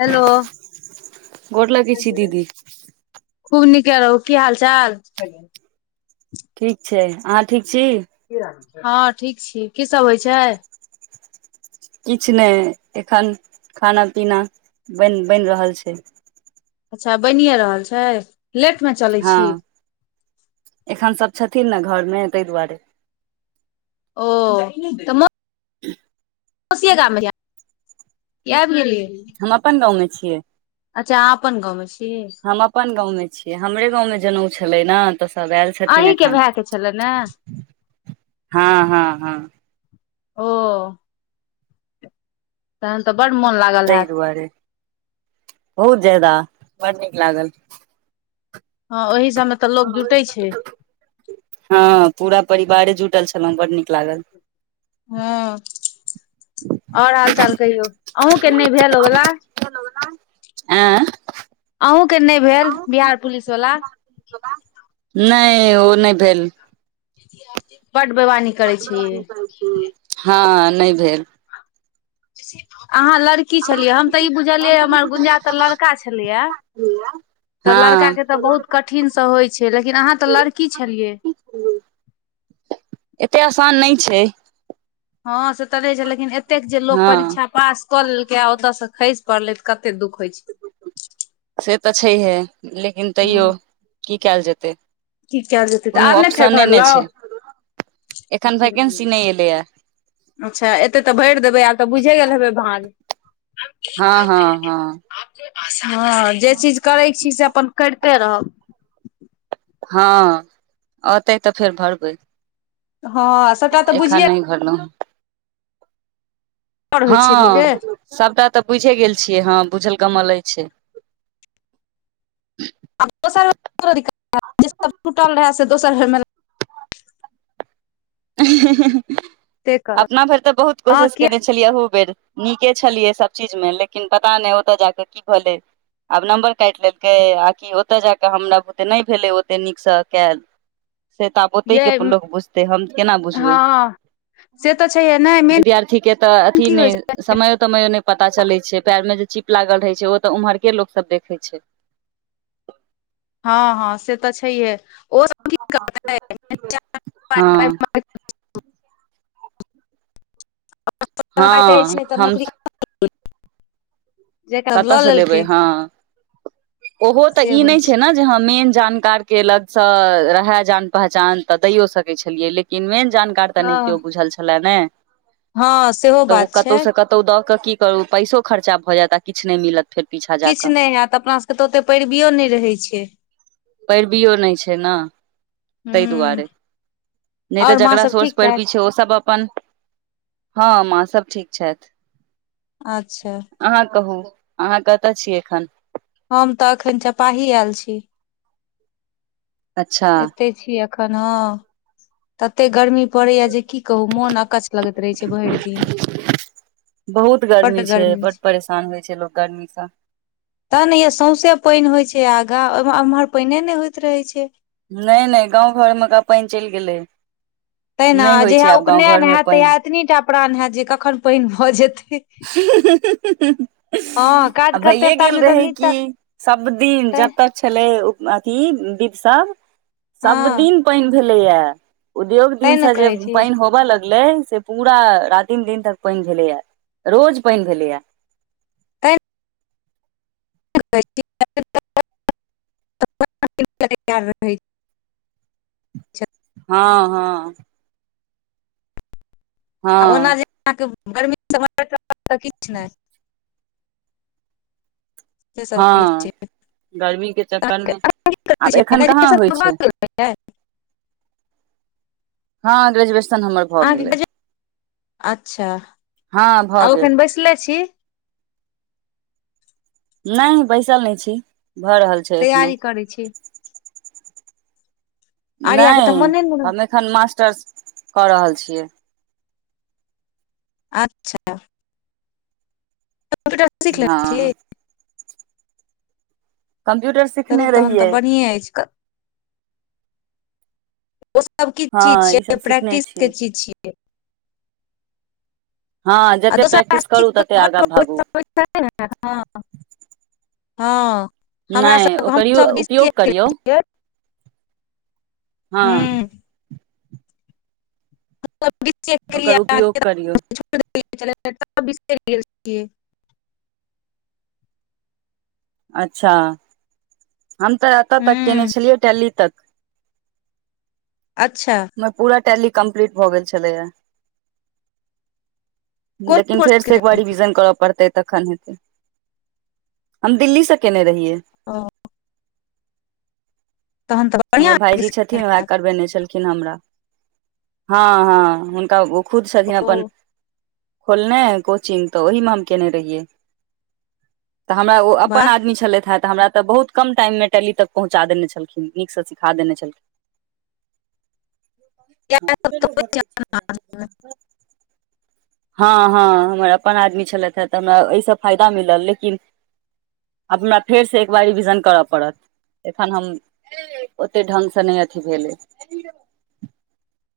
Hello. गोर लगै छी दीदी खूब नीके राउर की हाल चाल। ठीक छै, अहाँ ठीक छी। हँ ठीक छी, की सब होइ छै। किछु नहि, एखन खाना पीना बन बनि रहल छै। अच्छा बनिए रहल छै, लेटमे चलैत हँ छी। एखन सब छथिन ने घर मे ताहि दुआरे। ओ, त मो [unintelligible] कोसिये गाम म ये भीरी हम अपन गाँवमें छियै। अच्छा आपन गामे छीिय। हम अपन गाँवमे छीियै, हमरे गाँवमे जनउ छलै ने। तऽ सब आयल छथिन अहीं के एखन, भाय के छले ने हँ, हँ, हँ। ओ तहन त बड मन लाग तहि दुआरे बहुत ज्यादा बड़ नीक लागल। हँ ओहि सभमे तऽ लोक जुटै छैय। हँ पूरा परिवारे जुटल छलहुँ बड नीक लागल। ह आओर हाल चाल कहियौ अहुँ के नहि भेल ओवला। आँ अहुंके नहि भेल बिहार पुलिस वला नहि ओ नहि भेल। बड बैवानी [unintelligible] हँ नहि भेल। अहाँ लड़की छलियै हम तऽ ई बुझलियै हमर गुंजा तऽ लड़का छलैए। हँ तऽ लड़का के तऽ बहुत कठिनसँ होइ छैय लेकिन अहाँ तऽ लड़की छलियै। एतेक आसान नहि छैय। हँ से तऽ रहै छैय लेकिन एतेक जे लोक हँ परीक्षा पास कऽ लेलकै आ ओतयसँ खइस पड़ले त कते दुःख होइ छैय। से तऽ छैहे लेकिन तैयो हँ की कयल जेतै। की कयल जेतै तऽ कोनो आब नहि फेर ऑप्शने नहि भरलहुँ छैय एखन वैकेन्सी नहि एलैए। अच्छा एते तऽ भरि देबै आब तऽ बुझि गेल हबै भाज। हँ हँ हँ। हँ जे चीज करैत छी से अपन करिते रहब। हँ औतै तऽ फेर भरबै हँ सभटा तऽ एखन बुझिये नहि भरलहु। होइ छै लोकके हँ सबटा तऽ बुझे गेल छियै हँ बुझल कमल अछि छैय। आब दोसरूटल रहै से दोसर भरमे लागबे करत अपना भरि तऽ बहुत हँ कोशिश किया कने छी। छलियै ओहू बेर नीके छलियै सभ चीज मे लेकिन पता नहि ओतय जा कऽ की भेलै। आब नम्बर काटि लेलकै आकि ओतय ज कऽ हमरा बुते नहि भेलै ओते नीकसँ कयल। से तबोते के यै लोको बुझतेै हम। के बुझबै हँ से तऽ छैहे नहि मेन विद्यार्थी के तऽ अथी की होइ नहि छै समयो तमयो नहि पता चले छैय, पयर मे जे चीप लागल रहे छैय ओ तऽ उम्हर के लोको सब देखे छैय। हँ हँ से तऽ छैहे ओसभ की करतै हँ [unintelligible] [unintelligible] छै तऽ हँ हम नौकरी जेकरा कतऽ लऽ से लेबै लेलकै हँ ओहो तऽ से ई होइ नहि छैय छै ने मेन जानकार के लगसँ रहै जान पहचान तऽ दैयो सकैत छलियै लेकिन मेन जानकार तऽ नहि केओ हँ बुझल छल ने हँ सेहो तऽ ओ बात कतहु छै से कतहु तऽ ओ दऽ कऽ की करू पइसो खर्चा भऽ जायत आ किछु नै मिलत। फेर पीछा जा किछु कऽ नहि होयत अपना सभके तऽ ओतेक पैरबियो नहि रहैत छैय। पैरवियो नहि छैय ने ताहि हूँ दुआरे। नहि तऽ आओर माँ जकरा सब सोर्स ठीक पेर्वी छथि छैय ओ सब अपन, हँ माँ सब ठीक छथि। अच्छा। अहाँ कहू अहाँ कतऽ छी एखन। हम तऽ अखन चपाही आयल छी। अच्छा एतै छी एखन हँ, तते गर्मी पड़ैये जे की कहू मोन अकछ लगैत रहै छैय, भरि दिन बहुत गर्मी छैय, बड़ परेशान होय छैय लोक गर्मी सँ। त ने यै सौँसे पानि होय छैय, आ गाँ आ एम्हर पानिये नहि होइत रहै छै। नहि नहि गाँंव घरमे कऽ पानि चलि गेलै। तैं ने नहि होइ छै जहिया आब गाँव घर उपनयन मे हैत पानि तहिया एतनीटा प्राण हैत जे कखन पानि भऽ जेतै। हुँ-हुँ-हुँ-हुँ हँ अ आ भइये गेल रहै की। सब दिन तै जतय छलै, अथी विध सब हँ सभ दिन। पानि भेलैये, उद्योग तैं दिन ने से जे कहै छी पानि होबय लगलै पूरा रातिम दिन तक पानि भेलैये, रोज पानि भेलैये। तैं [unintelligible] छै हँ हँ आ ओना हँ जे अहाँके गर्मी समझबै त किछ नहि। से सब होय हँ छैय। गर्मी के चक्कर आब मे आब की करय आब छैय एखन कहाँ ग्रेजुएशन होइ त छै भऽ गेलै ने? हँ, ग्रेजुएशन हमर भऽ अहाँके गेलै ग्रेजे, अच्छा हँ भऽ आब गेल एखन बैसले छी? नहि हम बैसल नहि छी, भऽ रहल छैय। छैय जानो तैयारी करै छी आर्या के नहि तऽ मोने नहि रह हम अखन मास्टर्स कऽ रहल छियै। अच्छा कम्प्यूर सीख लने हँ छी। कम्प्यूटर सी चलू, तहन तऽ बढ़िये अछि। ओ सब किछु चीज हँ छियै, ई ईसभ सिखने प्रैक्टिस के चीज छियै। हँ, आ जते दोसर काज प्रैक्टिस सीख करू तते कऽ घर आगाँ भागू। [unintelligible] हमरा नहि सभके ओकर हमसभ डी सी उपयोग ए करियौ केने छियै। हँ हूँ एत बी टेक ओकर केलियै आ उपयोग करियौ छोड़ि देने छलियै हें सबटा बिसरि गेलियै। अच्छा हम तोरा एतऽ तक केने हूँ छलियै टैली तक। अच्छा हमर पूरा टैली कम्प्लीट भऽ गेल छलै हें। कोन लेकिन फेर कोर्स से केने एक बार रही रिविजन करब। पढ़तै तखन हेतै हम दिल्ली से केने रहियै। ओ तहन त हमर भाईजी छथिन्ह वैह करबेने छलखिन हमरा हँ हँ हुनका आगू खुद छलखिन्ह ओ अपन खोलने कोचिंग तऽ ओही मे हम केने रहियै। तऽ हमरा ओ अपन वाह आदमी छलथि हेँ तऽ हमरा तऽ बहुत कम टाइममे टैली तक पहुँचा देने छलखिन। नीक से सिखा देने छलखिन्ह। इएह सब तऽ फेरो होइ छै गर्मी छैय। अपना हाथमे हँ हँ, हमर अपन आदमी छलथि हेँ, तऽ हमरा एहिसँ फायदा मिलल, लेकिन आब हमरा फेरसे एक बेर रिविजन कर पड़त एखन हम ओतेक ढंगगसे नै अथि भेल अछि।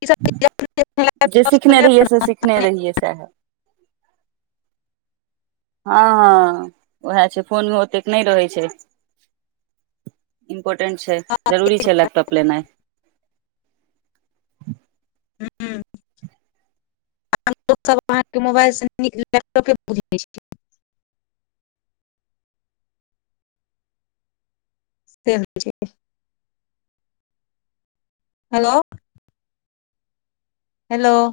ई सब चीज अपने जे लैपटॉप सब सिखने रहियै लेब से ने सिखने रहियै सैहे हँ हँ वैह छै फोनमे ओतेक नहि रहै छै। इम्पोर्टेंट छै, जरूरी छै लैपटॉप लेनाइ। हमसभ अहाँके मोबाइलसँ नीक लैपटॉपे बुझैत छी [unintelligible] त ीक छै [unintelligible] हेलो। हेलो।